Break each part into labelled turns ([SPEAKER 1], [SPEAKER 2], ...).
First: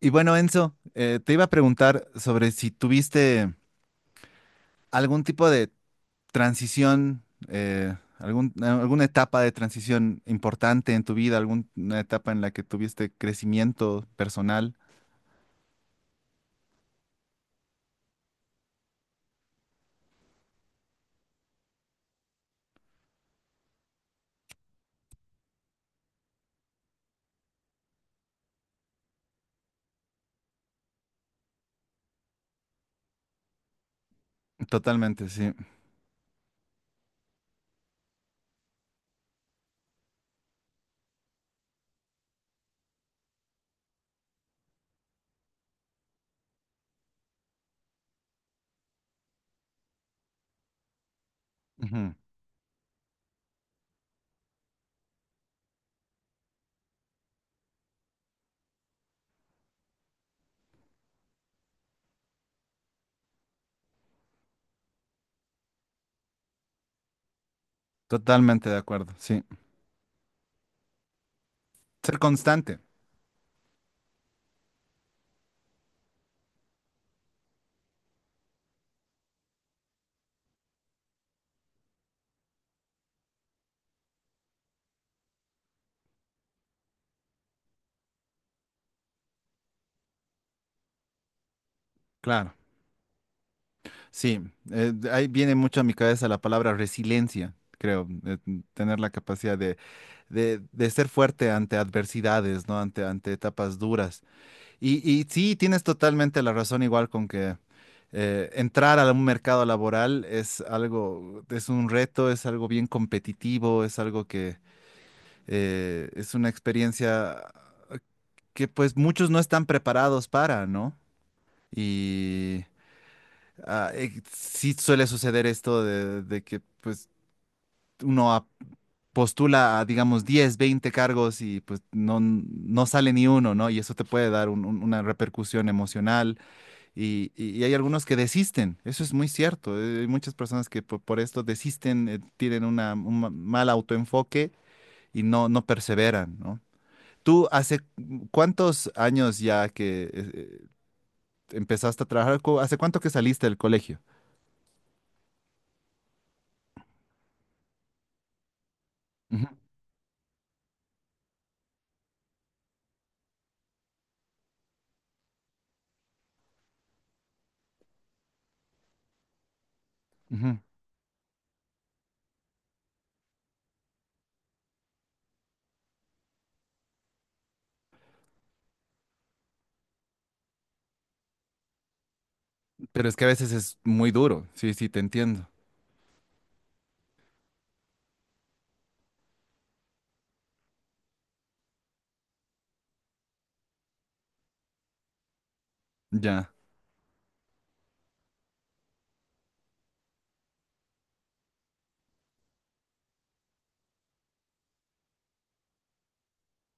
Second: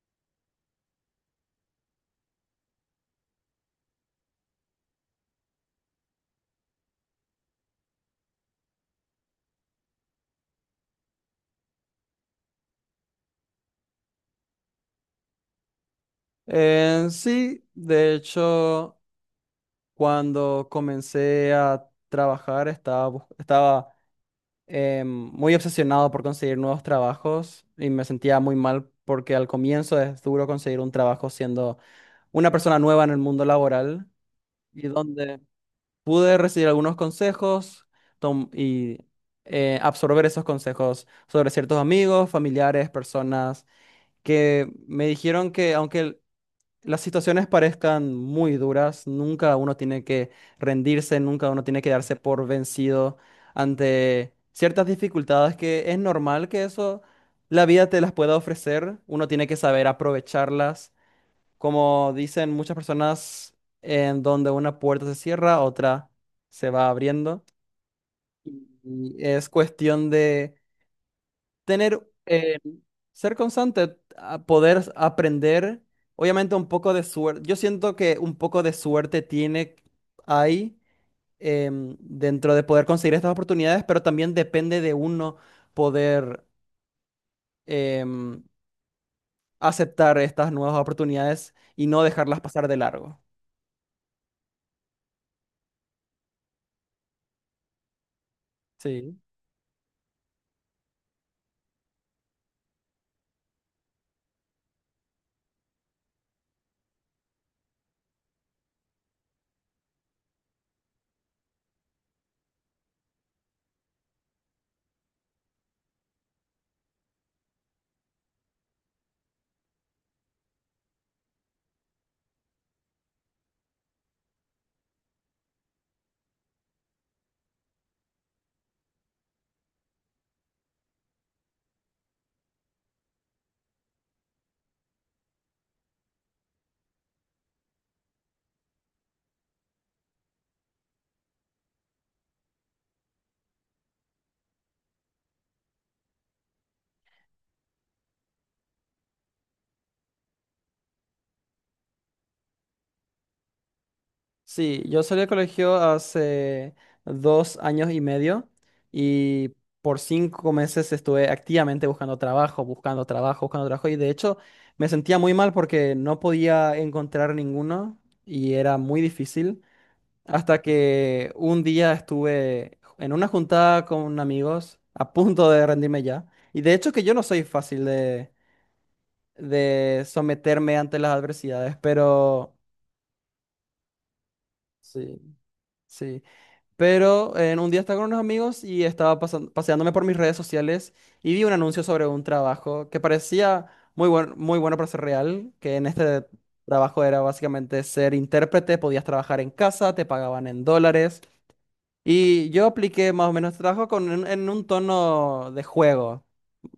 [SPEAKER 1] Y bueno, Enzo, te iba a preguntar sobre si tuviste algún tipo de transición, alguna etapa de transición importante en tu vida, alguna etapa en la que tuviste crecimiento personal.
[SPEAKER 2] Sí, de hecho, cuando comencé a trabajar estaba, estaba muy obsesionado por conseguir nuevos trabajos y me sentía muy mal porque al comienzo es duro conseguir un trabajo siendo una persona nueva en el mundo laboral y
[SPEAKER 1] Totalmente,
[SPEAKER 2] donde
[SPEAKER 1] sí.
[SPEAKER 2] pude recibir algunos consejos tom- y absorber esos consejos sobre ciertos amigos, familiares, personas que me dijeron que aunque las situaciones parezcan muy duras, nunca uno tiene que rendirse, nunca uno tiene que
[SPEAKER 1] Ujú.
[SPEAKER 2] darse por vencido ante ciertas dificultades que es normal que eso la vida te las pueda ofrecer, uno tiene que saber aprovecharlas. Como dicen muchas personas, en donde una puerta se cierra, otra se va abriendo.
[SPEAKER 1] Totalmente de acuerdo,
[SPEAKER 2] Y
[SPEAKER 1] sí.
[SPEAKER 2] es cuestión de tener,
[SPEAKER 1] Ser constante,
[SPEAKER 2] ser constante, a poder aprender, obviamente un poco de suerte. Yo siento que un poco de suerte tiene ahí, dentro de poder conseguir estas oportunidades, pero también depende de uno poder em, aceptar estas nuevas oportunidades y no dejarlas
[SPEAKER 1] claro.
[SPEAKER 2] pasar de largo.
[SPEAKER 1] Sí, ahí viene mucho a mi cabeza la palabra resiliencia, creo, tener la
[SPEAKER 2] Sí.
[SPEAKER 1] capacidad de ser fuerte ante adversidades, ¿no? Ante etapas duras. Y sí, tienes totalmente la razón, igual con que entrar a un mercado laboral es algo, es un reto, es algo bien competitivo, es algo que es una experiencia que pues muchos no están preparados para, ¿no? Y sí suele suceder esto de que pues uno a- postula a, digamos, 10 20 cargos y pues no sale ni uno, ¿no? Y eso te puede dar una repercusión emocional. Y hay algunos que desisten, eso es muy cierto. Hay muchas personas que esto desisten, tienen un mal autoenfoque y no perseveran, ¿no? ¿Tú hace cuántos años ya que empezaste a trabajar? ¿Hace cuánto que saliste del colegio?
[SPEAKER 2] Sí, yo salí del colegio hace 2 años y medio
[SPEAKER 1] Ujú,
[SPEAKER 2] y por 5 meses estuve activamente buscando trabajo, buscando trabajo, buscando trabajo, y de hecho me sentía muy mal porque no podía encontrar ninguno y era muy difícil
[SPEAKER 1] ujú.
[SPEAKER 2] hasta que un día estuve en una juntada con amigos a punto de rendirme ya. Y de hecho que yo no soy fácil de someterme ante las adversidades, pero
[SPEAKER 1] Pero es que a veces es muy duro, sí, sí, te
[SPEAKER 2] sí,
[SPEAKER 1] entiendo.
[SPEAKER 2] sí. Pero en un día estaba con unos amigos y estaba paseándome por mis redes sociales y vi un anuncio sobre un trabajo que parecía muy bueno, muy bueno para ser real, que en este
[SPEAKER 1] Ya.
[SPEAKER 2] trabajo era básicamente ser intérprete, podías trabajar en casa, te pagaban en dólares, y yo apliqué más o menos este trabajo con en un tono de juego.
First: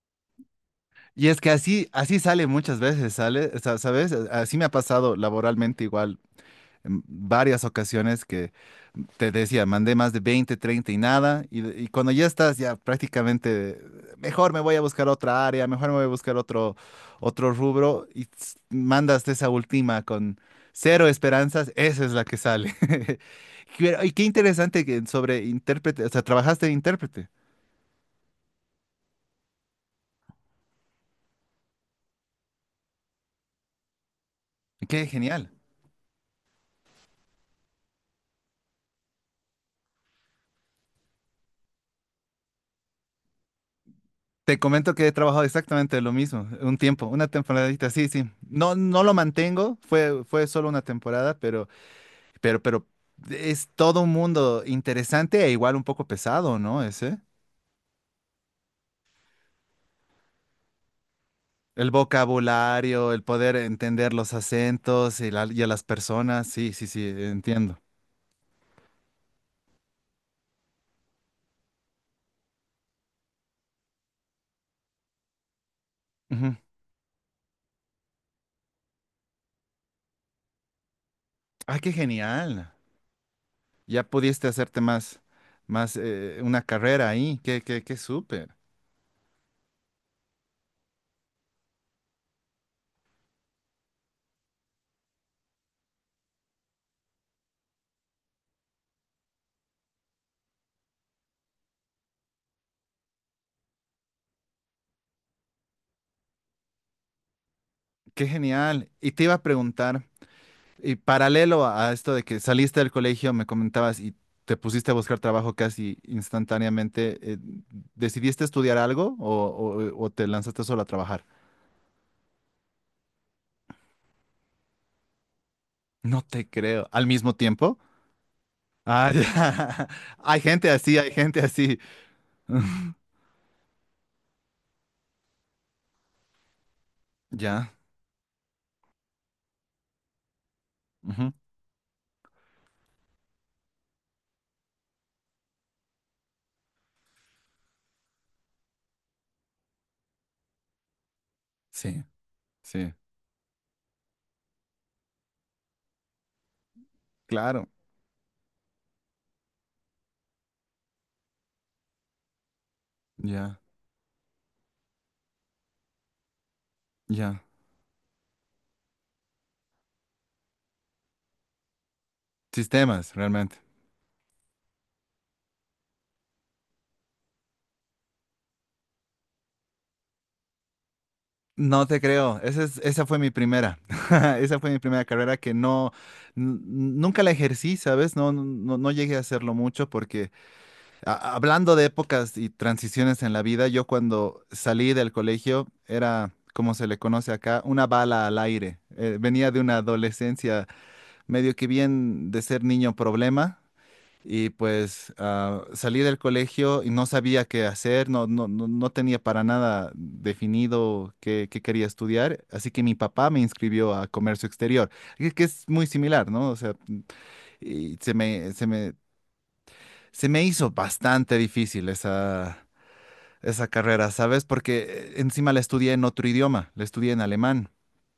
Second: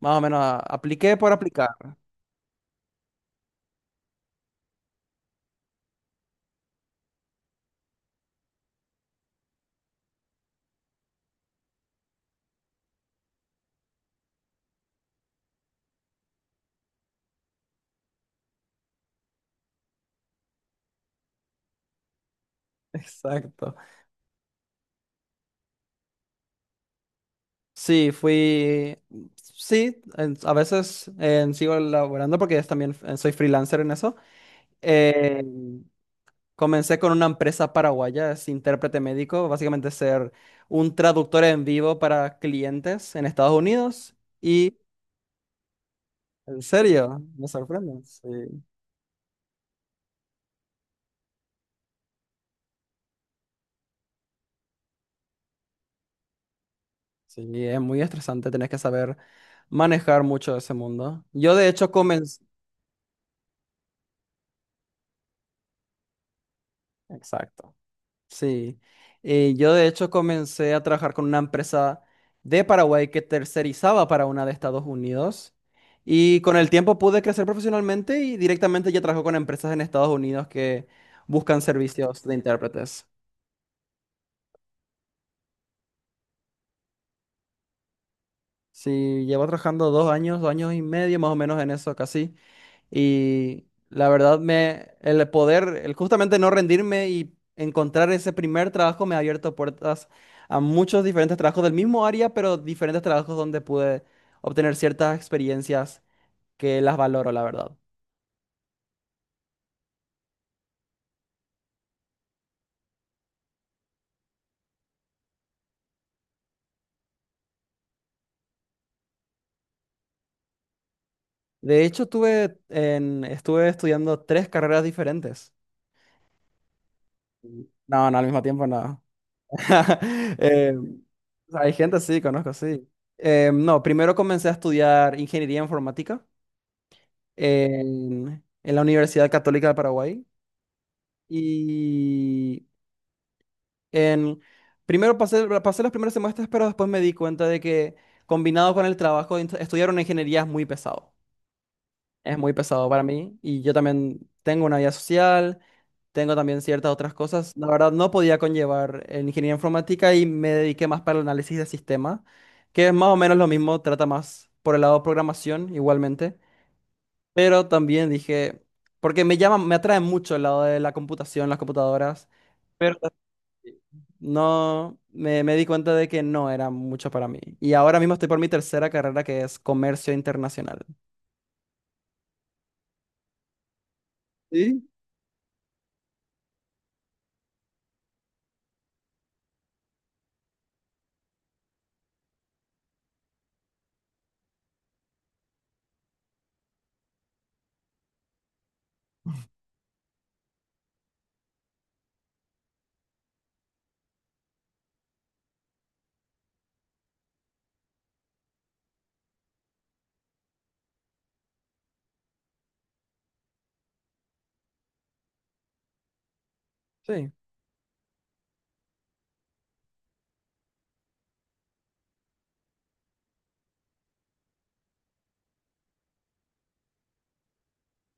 [SPEAKER 2] Más o menos apliqué
[SPEAKER 1] Y
[SPEAKER 2] por
[SPEAKER 1] es que
[SPEAKER 2] aplicar.
[SPEAKER 1] así sale muchas veces, ¿sabes? Así me ha pasado laboralmente igual en varias ocasiones que te decía, mandé más de 20 30 y nada, y cuando ya estás ya prácticamente, mejor me voy a buscar otra área, mejor me voy a buscar otro rubro, mandas esa última con cero esperanzas, esa es la que sale.
[SPEAKER 2] Exacto.
[SPEAKER 1] Y qué interesante que sobre intérprete, o sea, trabajaste de intérprete,
[SPEAKER 2] Sí, fui. Sí, a veces sigo laborando porque es también soy freelancer en eso.
[SPEAKER 1] qué
[SPEAKER 2] Eh,
[SPEAKER 1] genial.
[SPEAKER 2] Comencé con una empresa paraguaya, es intérprete médico, básicamente ser un traductor en vivo para clientes en Estados Unidos.
[SPEAKER 1] Te
[SPEAKER 2] Y
[SPEAKER 1] comento que he trabajado exactamente lo mismo,
[SPEAKER 2] en
[SPEAKER 1] un tiempo,
[SPEAKER 2] serio,
[SPEAKER 1] una
[SPEAKER 2] me
[SPEAKER 1] temporadita,
[SPEAKER 2] sorprende.
[SPEAKER 1] sí, sí.
[SPEAKER 2] Sí,
[SPEAKER 1] No, no lo mantengo, fue solo una temporada, pero es todo un mundo interesante e igual un poco pesado, ¿no? Ese.
[SPEAKER 2] sí, es muy estresante, tenés que saber manejar mucho ese mundo. Yo de hecho
[SPEAKER 1] El
[SPEAKER 2] comencé...
[SPEAKER 1] vocabulario, el poder entender los acentos y a las personas. Sí, sí, sí,
[SPEAKER 2] Exacto.
[SPEAKER 1] entiendo.
[SPEAKER 2] Sí, yo de hecho comencé a trabajar con una empresa de Paraguay que tercerizaba para una de Estados Unidos, y
[SPEAKER 1] Ujú.
[SPEAKER 2] con el tiempo pude crecer profesionalmente y directamente ya trabajo con empresas en Estados Unidos que buscan
[SPEAKER 1] Ah, qué
[SPEAKER 2] servicios de
[SPEAKER 1] genial.
[SPEAKER 2] intérpretes.
[SPEAKER 1] Ya pudiste hacerte más, más una carrera ahí. Qué súper.
[SPEAKER 2] Sí, llevo trabajando 2 años, 2 años y medio más o menos en eso casi. Y la verdad, el poder, el justamente no rendirme y encontrar ese primer trabajo me ha abierto puertas a muchos diferentes trabajos del mismo área, pero diferentes trabajos donde pude obtener ciertas experiencias que las valoro, la verdad.
[SPEAKER 1] Qué genial. Y te iba a preguntar. Y paralelo a esto de que saliste del colegio, me comentabas y te pusiste a buscar trabajo casi instantáneamente, ¿decidiste estudiar algo o te lanzaste solo a trabajar?
[SPEAKER 2] De hecho, estuve estudiando tres carreras diferentes.
[SPEAKER 1] No te creo. ¿Al mismo tiempo?
[SPEAKER 2] No, no, al mismo tiempo no.
[SPEAKER 1] Ah, ya. Hay gente
[SPEAKER 2] Eh,
[SPEAKER 1] así, hay gente
[SPEAKER 2] Hay
[SPEAKER 1] así.
[SPEAKER 2] gente, sí, conozco, sí. No, primero comencé a estudiar ingeniería informática.
[SPEAKER 1] Ya.
[SPEAKER 2] En la Universidad Católica de Paraguay.
[SPEAKER 1] Ujú.
[SPEAKER 2] Y en, primero pasé los primeros semestres, pero después me di cuenta de que combinado con el trabajo, estudiar una ingeniería es muy pesado.
[SPEAKER 1] Sí,
[SPEAKER 2] Es muy pesado
[SPEAKER 1] sí,
[SPEAKER 2] para mí. Y yo también tengo una vida social, tengo también ciertas otras cosas. La
[SPEAKER 1] claro.
[SPEAKER 2] verdad, no podía conllevar en ingeniería informática y me dediqué más para el análisis de sistemas, que es más o menos lo
[SPEAKER 1] Ya,
[SPEAKER 2] mismo, trata más por el lado de programación igualmente.
[SPEAKER 1] ya.
[SPEAKER 2] Pero también dije, porque me atrae mucho el lado de la computación, las computadoras, pero
[SPEAKER 1] Sistemas, realmente.
[SPEAKER 2] no, me di cuenta de que no era mucho para mí. Y ahora mismo estoy por mi tercera carrera, que es comercio internacional.
[SPEAKER 1] No te creo, esa fue mi primera, esa fue mi
[SPEAKER 2] ¿Sí?
[SPEAKER 1] primera carrera que nunca la ejercí, ¿sabes? No, no, no llegué a hacerlo mucho porque hablando de épocas y transiciones en la vida, yo cuando salí del colegio era, como se le conoce acá, una bala al aire. Venía de una adolescencia medio que bien de ser niño problema y pues salí del colegio y no sabía qué hacer, no, no, no, no tenía para nada definido qué quería estudiar, así que mi papá me inscribió a comercio exterior, que es muy similar, ¿no? O sea,
[SPEAKER 2] Sí.
[SPEAKER 1] y se me hizo bastante difícil esa carrera, ¿sabes? Porque encima la estudié en otro idioma, la estudié en alemán.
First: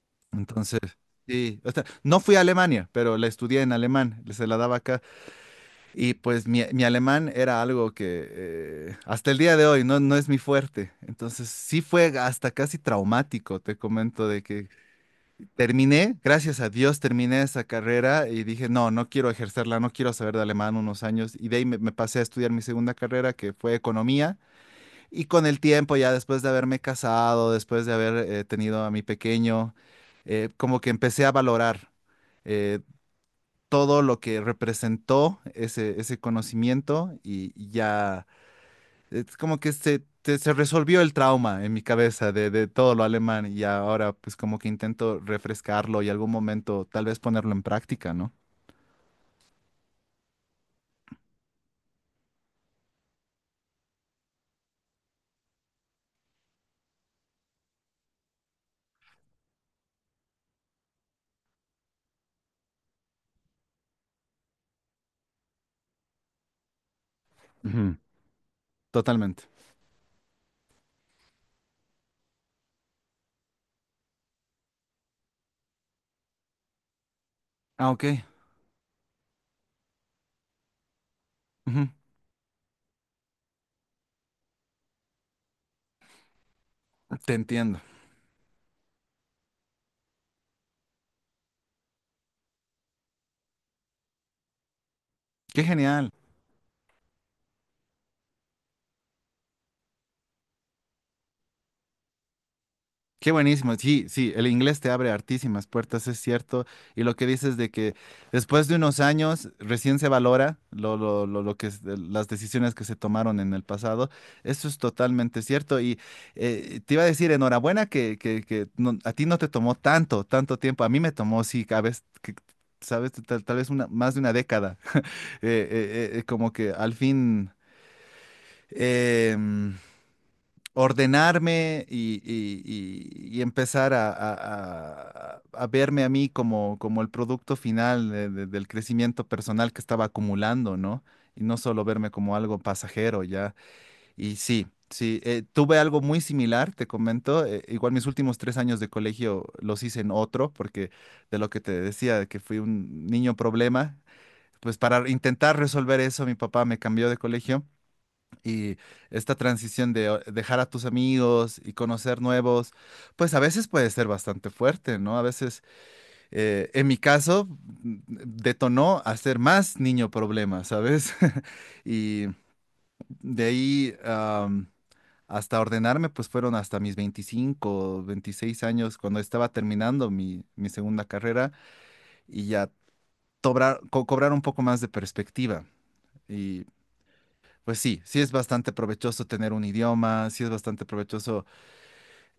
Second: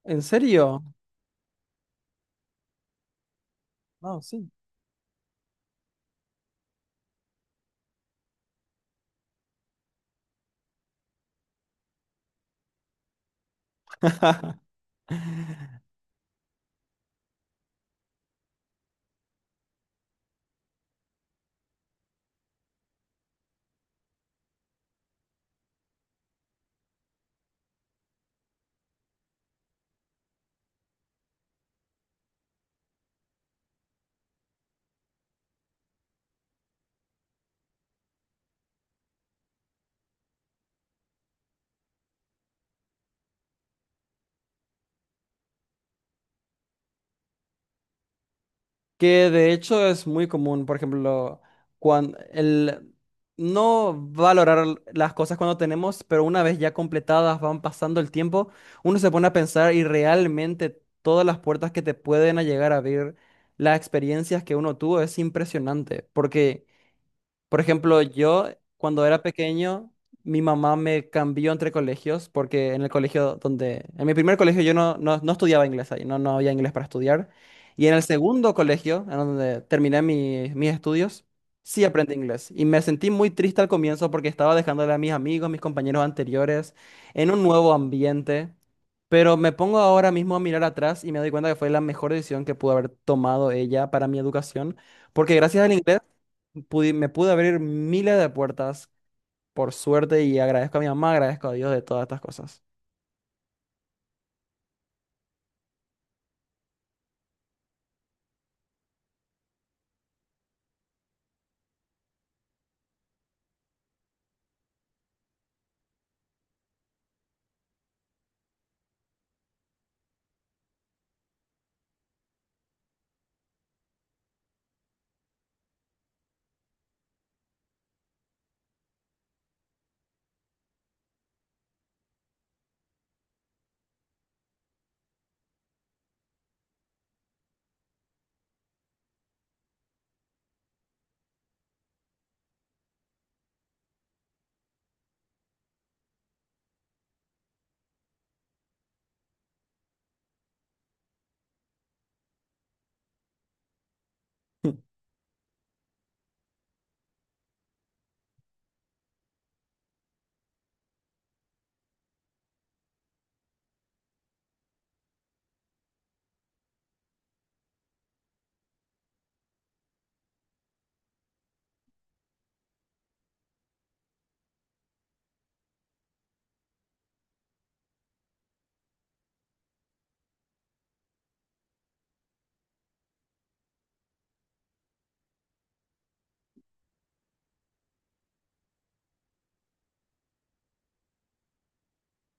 [SPEAKER 2] ¿En
[SPEAKER 1] Entonces,
[SPEAKER 2] serio?
[SPEAKER 1] sí, o sea, no fui a Alemania, pero la estudié en
[SPEAKER 2] No,
[SPEAKER 1] alemán, se
[SPEAKER 2] sí.
[SPEAKER 1] la daba acá. Y pues mi alemán era algo que hasta el día de hoy no, no es mi fuerte. Entonces sí fue hasta casi traumático, te comento, de que terminé, gracias a Dios terminé esa carrera y dije, no, no quiero ejercerla, no quiero saber de alemán unos años. Y de ahí me pasé a estudiar mi segunda carrera, que fue economía. Y con el tiempo, ya después de haberme casado, después de haber tenido a mi pequeño, como que empecé a valorar eh, todo lo que representó ese conocimiento y ya es como que se resolvió el trauma en mi cabeza de todo lo alemán y ahora pues como que intento refrescarlo y algún momento tal vez ponerlo en práctica, ¿no?
[SPEAKER 2] Que de hecho es muy común, por ejemplo, cuando el no valorar las cosas cuando tenemos, pero una vez ya completadas van pasando el tiempo, uno se pone a pensar, y realmente todas las puertas que te pueden a llegar a abrir, las experiencias que uno tuvo es impresionante, porque por
[SPEAKER 1] Ujú.
[SPEAKER 2] ejemplo, yo cuando era
[SPEAKER 1] Totalmente.
[SPEAKER 2] pequeño, mi mamá me cambió entre colegios porque en el colegio en mi primer colegio yo no estudiaba inglés ahí, no, no había inglés para estudiar. Y
[SPEAKER 1] Ah,
[SPEAKER 2] en el
[SPEAKER 1] ok.
[SPEAKER 2] segundo colegio, en donde terminé mis estudios, sí
[SPEAKER 1] Ujú.
[SPEAKER 2] aprendí inglés. Y me sentí muy triste al comienzo porque estaba dejándole a mis amigos, mis compañeros anteriores, en
[SPEAKER 1] Te
[SPEAKER 2] un nuevo
[SPEAKER 1] entiendo.
[SPEAKER 2] ambiente. Pero me pongo ahora mismo a mirar atrás y me doy cuenta que fue la mejor decisión que pudo haber tomado ella para mi educación, porque gracias
[SPEAKER 1] Qué
[SPEAKER 2] al inglés
[SPEAKER 1] genial.
[SPEAKER 2] me pude abrir miles de puertas, por suerte, y agradezco a mi mamá, agradezco a Dios de todas estas cosas.
[SPEAKER 1] Qué buenísimo, sí, sí, el inglés te abre hartísimas puertas, es cierto. Y lo que dices de que después de unos años recién se valora lo de las decisiones que se tomaron en el pasado, eso es totalmente cierto. Y te iba a decir, enhorabuena que a ti no te tomó tanto tiempo. A mí me tomó, sí, a veces, sabes, tal vez más de una década. Eh, Como que al fin, em, ordenarme y empezar a verme a mí como el producto final del crecimiento personal que estaba acumulando, ¿no? Y no solo verme como algo pasajero ya. Y sí, sí, tuve algo muy similar, te comento. Igual mis últimos 3 años de colegio los hice en otro, porque de lo que te decía, de que fui un niño problema. Pues para intentar resolver eso, mi papá me cambió de colegio y esta transición de dejar a tus amigos y conocer nuevos, pues a veces puede ser bastante fuerte, ¿no? A veces, en mi caso, detonó a ser más niño problema, ¿sabes? Y de ahí hasta ordenarme, pues fueron hasta mis 25 26 años, cuando estaba terminando mi segunda carrera y ya cobrar un poco más de perspectiva. Pues sí, sí es bastante provechoso tener un idioma, sí es bastante provechoso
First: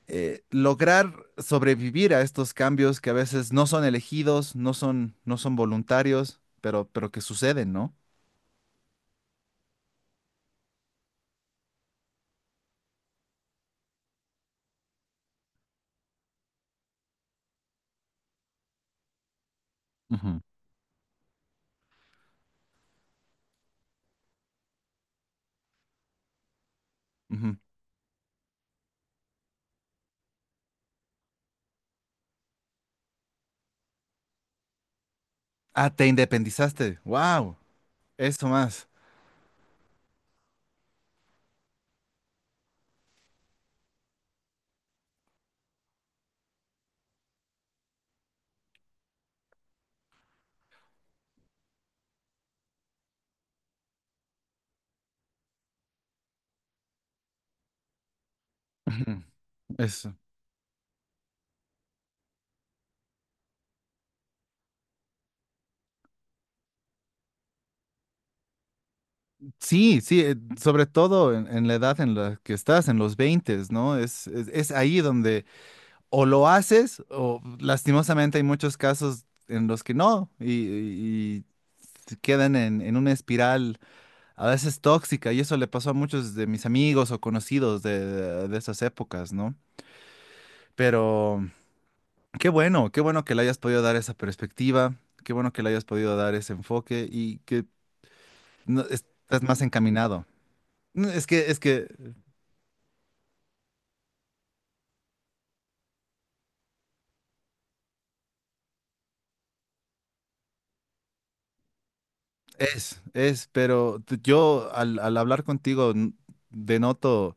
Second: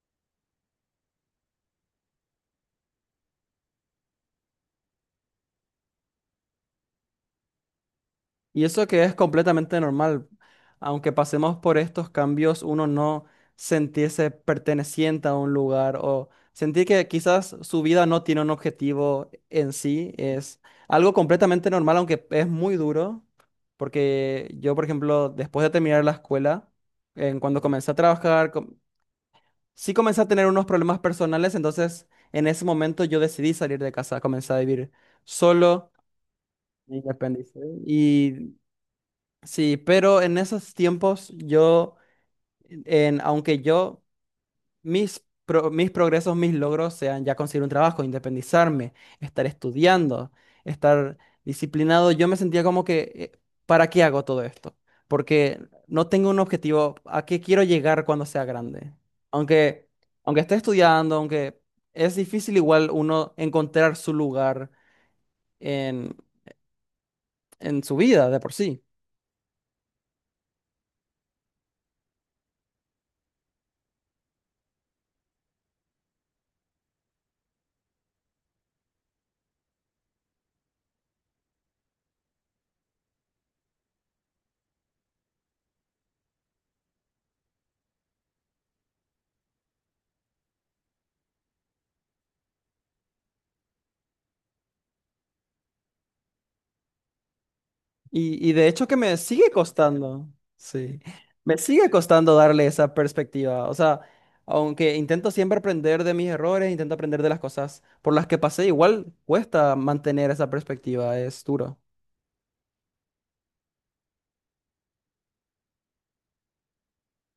[SPEAKER 1] lograr sobrevivir a estos cambios que a veces no son elegidos, no son voluntarios, pero que suceden, ¿no?
[SPEAKER 2] Y eso que es completamente normal, aunque pasemos por estos cambios, uno no sentirse perteneciente a un lugar o sentir que quizás su vida no tiene un objetivo en sí,
[SPEAKER 1] Ujú.
[SPEAKER 2] es algo completamente normal, aunque es muy duro, porque yo, por ejemplo, después de terminar la escuela, en
[SPEAKER 1] Ujú.
[SPEAKER 2] cuando comencé a trabajar, sí comencé a tener unos problemas personales, entonces en ese momento yo decidí salir de casa, comencé a vivir
[SPEAKER 1] Ah,
[SPEAKER 2] solo,
[SPEAKER 1] te
[SPEAKER 2] me
[SPEAKER 1] independizaste. ¡Wow!
[SPEAKER 2] independicé.
[SPEAKER 1] Eso
[SPEAKER 2] Y
[SPEAKER 1] más.
[SPEAKER 2] sí, pero en esos tiempos aunque yo mis progresos, mis logros sean ya conseguir un trabajo, independizarme, estar estudiando, estar disciplinado. Yo me sentía como que, ¿para qué hago todo esto? Porque no tengo un objetivo a qué quiero llegar cuando sea grande.
[SPEAKER 1] Ujú.
[SPEAKER 2] Aunque,
[SPEAKER 1] Eso.
[SPEAKER 2] Aunque esté estudiando, aunque es difícil igual uno encontrar su lugar en, en su vida de por sí.
[SPEAKER 1] Sí, sí, sobre todo en la edad en la que estás, en los 20, ¿no? Es ahí donde o lo haces, o lastimosamente hay muchos casos en los que no, y se quedan en una espiral a veces tóxica, y eso le pasó a muchos de mis amigos o conocidos de esas épocas, ¿no? Pero qué bueno que le hayas podido dar esa perspectiva, qué bueno que le hayas podido dar ese enfoque y que
[SPEAKER 2] Y de hecho que me
[SPEAKER 1] estás
[SPEAKER 2] sigue
[SPEAKER 1] más encaminado.
[SPEAKER 2] costando, sí,
[SPEAKER 1] No, Es que,
[SPEAKER 2] me
[SPEAKER 1] es que
[SPEAKER 2] sigue costando darle esa perspectiva. O sea, aunque intento siempre aprender de mis errores, intento aprender de las cosas por las que pasé, igual cuesta mantener esa perspectiva, es duro.
[SPEAKER 1] es, es, pero t- yo al hablar contigo denoto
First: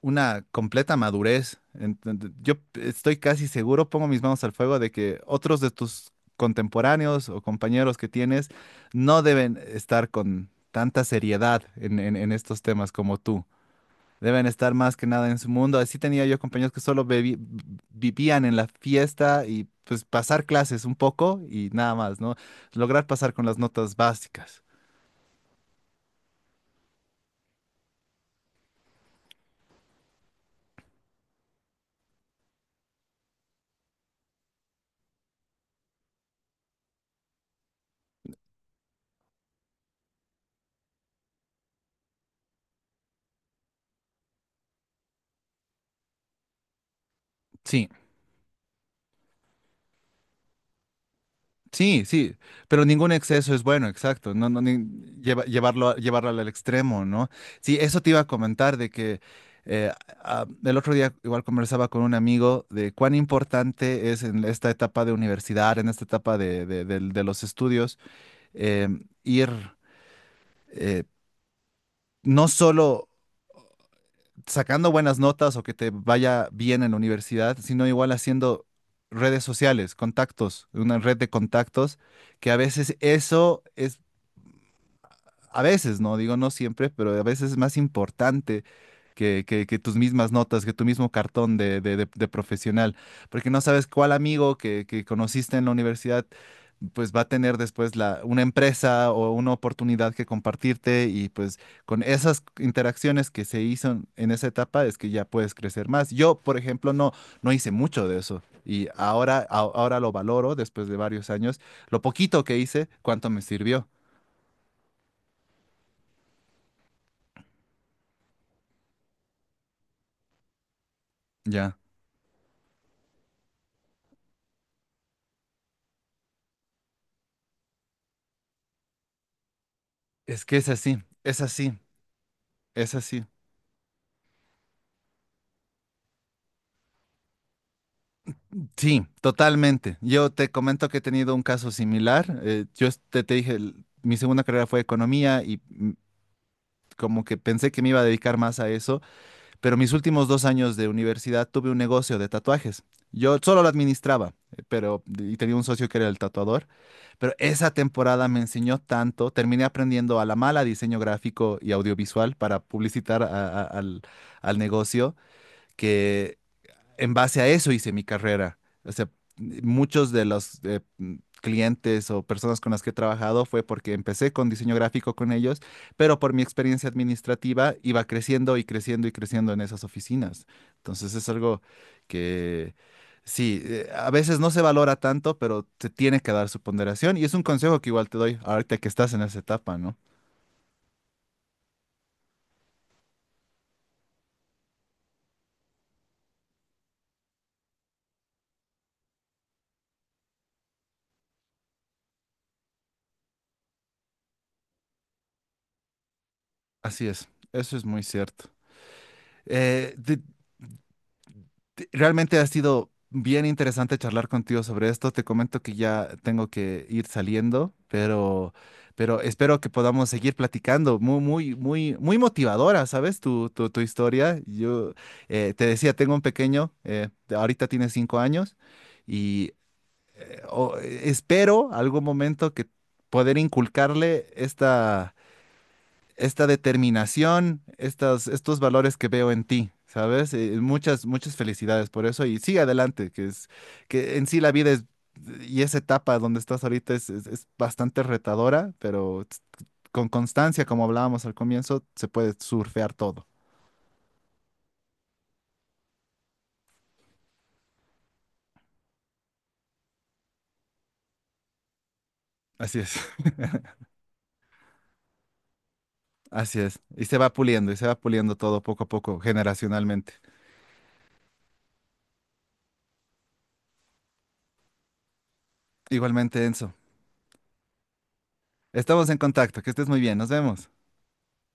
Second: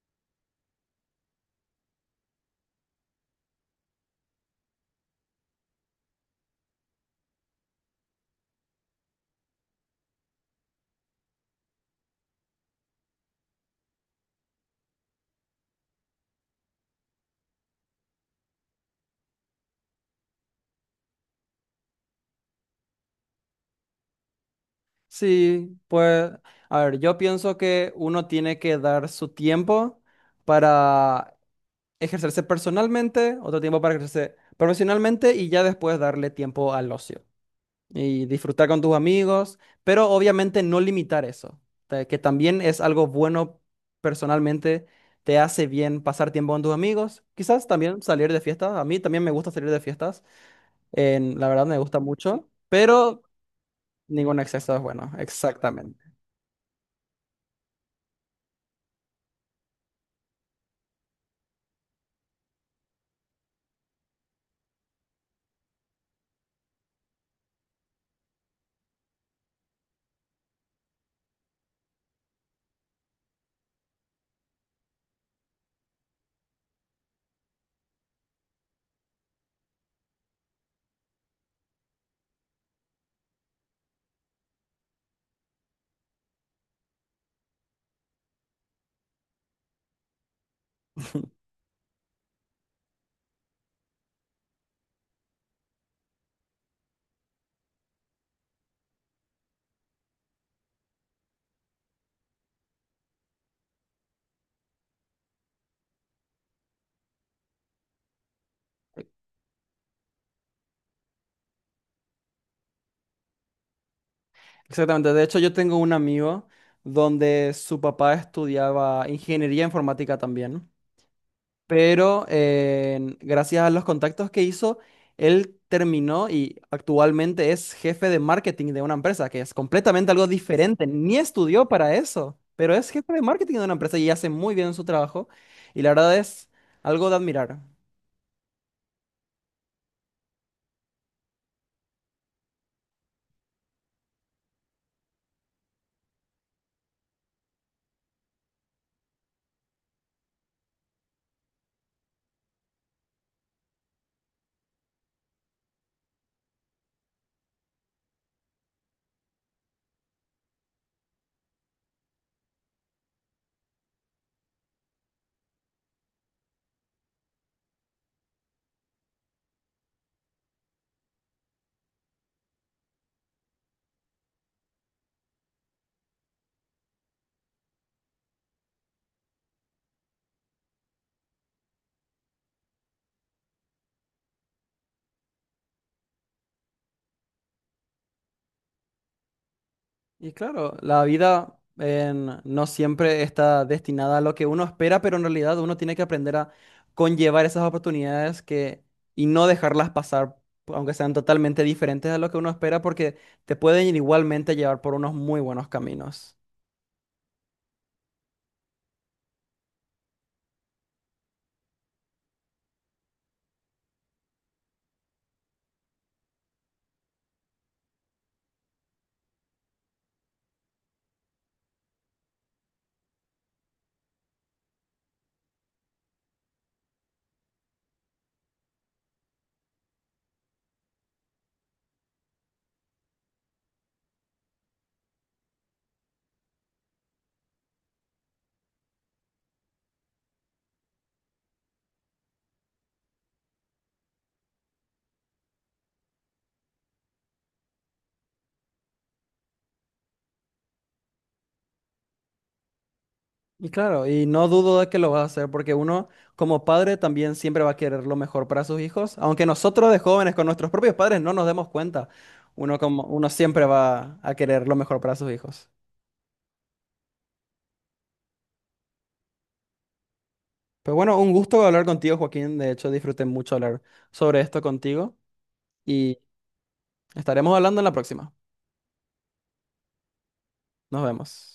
[SPEAKER 1] una completa madurez. Yo estoy casi seguro, pongo mis manos al fuego, de que otros de tus contemporáneos o compañeros que tienes no deben estar con tanta seriedad en estos temas como tú. Deben estar más que nada en su mundo. Así tenía yo compañeros que solo vivían en la fiesta y pues pasar clases un poco y nada más, ¿no? Lograr pasar con las notas básicas.
[SPEAKER 2] Sí, pues, a ver, yo pienso que uno tiene que dar su tiempo para ejercerse personalmente, otro tiempo para ejercerse profesionalmente y ya después darle tiempo al ocio. Y disfrutar con tus amigos, pero obviamente no limitar eso, que también es algo bueno personalmente, te hace bien pasar tiempo con tus amigos, quizás
[SPEAKER 1] Sí,
[SPEAKER 2] también salir de fiestas, a mí también me gusta salir de fiestas, la verdad me gusta
[SPEAKER 1] sí, sí,
[SPEAKER 2] mucho,
[SPEAKER 1] pero ningún
[SPEAKER 2] pero
[SPEAKER 1] exceso es bueno, exacto,
[SPEAKER 2] ningún
[SPEAKER 1] no, no,
[SPEAKER 2] exceso es bueno, exactamente.
[SPEAKER 1] llevarlo al extremo, ¿no? Sí, eso te iba a comentar de que eh, el otro día igual conversaba con un amigo de cuán importante es en esta etapa de universidad, en esta etapa de de los estudios, eh, ir eh, no solo sacando buenas notas o que te vaya bien en la universidad, sino igual haciendo redes sociales, contactos, una red de contactos, que a veces eso es a veces, no digo no siempre, pero a veces es más importante que tus mismas notas, que tu mismo cartón de profesional, porque no sabes cuál amigo que conociste en la universidad, pues va a tener después una empresa o una oportunidad que compartirte y pues con esas interacciones que se hizo en esa etapa es que ya puedes crecer más. Yo, por ejemplo, no, no hice mucho de eso y ahora, ahora lo valoro después de varios años, lo poquito que hice, cuánto me sirvió.
[SPEAKER 2] Exactamente, de hecho yo tengo un amigo donde su papá estudiaba ingeniería informática también.
[SPEAKER 1] Ya.
[SPEAKER 2] Pero gracias a los contactos que hizo, él terminó y actualmente es jefe de marketing de una empresa, que es completamente algo
[SPEAKER 1] Es que es
[SPEAKER 2] diferente,
[SPEAKER 1] así,
[SPEAKER 2] ni
[SPEAKER 1] es
[SPEAKER 2] estudió
[SPEAKER 1] así,
[SPEAKER 2] para eso, pero es
[SPEAKER 1] es
[SPEAKER 2] jefe de
[SPEAKER 1] así.
[SPEAKER 2] marketing de una empresa y hace muy bien su trabajo y la verdad es algo de admirar.
[SPEAKER 1] Sí, totalmente. Yo te comento que he tenido un caso similar. Yo te dije, mi segunda carrera fue economía y como que pensé que me iba a dedicar más a eso, pero mis últimos 2 años de universidad tuve un negocio de tatuajes. Yo solo lo administraba, pero y tenía un socio que era el tatuador, pero esa temporada me enseñó tanto. Terminé aprendiendo a la mala diseño gráfico y audiovisual para publicitar a- al al negocio que en base a eso hice mi carrera. O sea, muchos de los clientes o personas con las que he trabajado fue porque empecé con diseño gráfico con ellos, pero por mi experiencia administrativa iba creciendo y creciendo y creciendo en esas oficinas. Entonces es algo que sí, a veces no se valora tanto, pero te tiene que dar su ponderación y es un consejo que igual te doy ahorita que estás en esa etapa, ¿no?
[SPEAKER 2] Y claro, la vida no siempre está destinada a lo que uno espera, pero en realidad uno tiene que aprender a conllevar esas oportunidades y no dejarlas pasar, aunque sean totalmente diferentes a lo que uno espera, porque te pueden igualmente llevar por unos muy buenos caminos.
[SPEAKER 1] Así es, eso es muy cierto. Eh, de- Realmente ha sido bien interesante charlar contigo sobre esto. Te comento que ya tengo que ir saliendo, pero espero que podamos seguir platicando. Muy, muy, muy, muy motivadora, ¿sabes? Tu historia. Yo te decía, tengo un pequeño, ahorita tiene 5 años, y espero algún momento que poder inculcarle esta determinación, estos valores que veo en ti, ¿sabes? Muchas, muchas felicidades por eso y sigue adelante, que es, que en sí la vida es, y esa etapa donde estás ahorita es, es bastante retadora, pero con constancia, como hablábamos al comienzo, se puede surfear todo.
[SPEAKER 2] Y claro, y no dudo de que lo vas a hacer, porque uno como padre también siempre va a querer lo mejor para sus hijos, aunque nosotros de jóvenes con nuestros propios padres no nos demos cuenta,
[SPEAKER 1] Así es,
[SPEAKER 2] uno siempre va a querer lo mejor para sus hijos.
[SPEAKER 1] así es. Y se va puliendo, y se va puliendo todo poco a poco, generacionalmente.
[SPEAKER 2] Pero bueno, un gusto hablar contigo, Joaquín. De hecho, disfruté mucho hablar sobre esto contigo y
[SPEAKER 1] Igualmente, Enzo.
[SPEAKER 2] estaremos hablando en la próxima.
[SPEAKER 1] Estamos en contacto, que estés muy bien, nos vemos.
[SPEAKER 2] Nos vemos.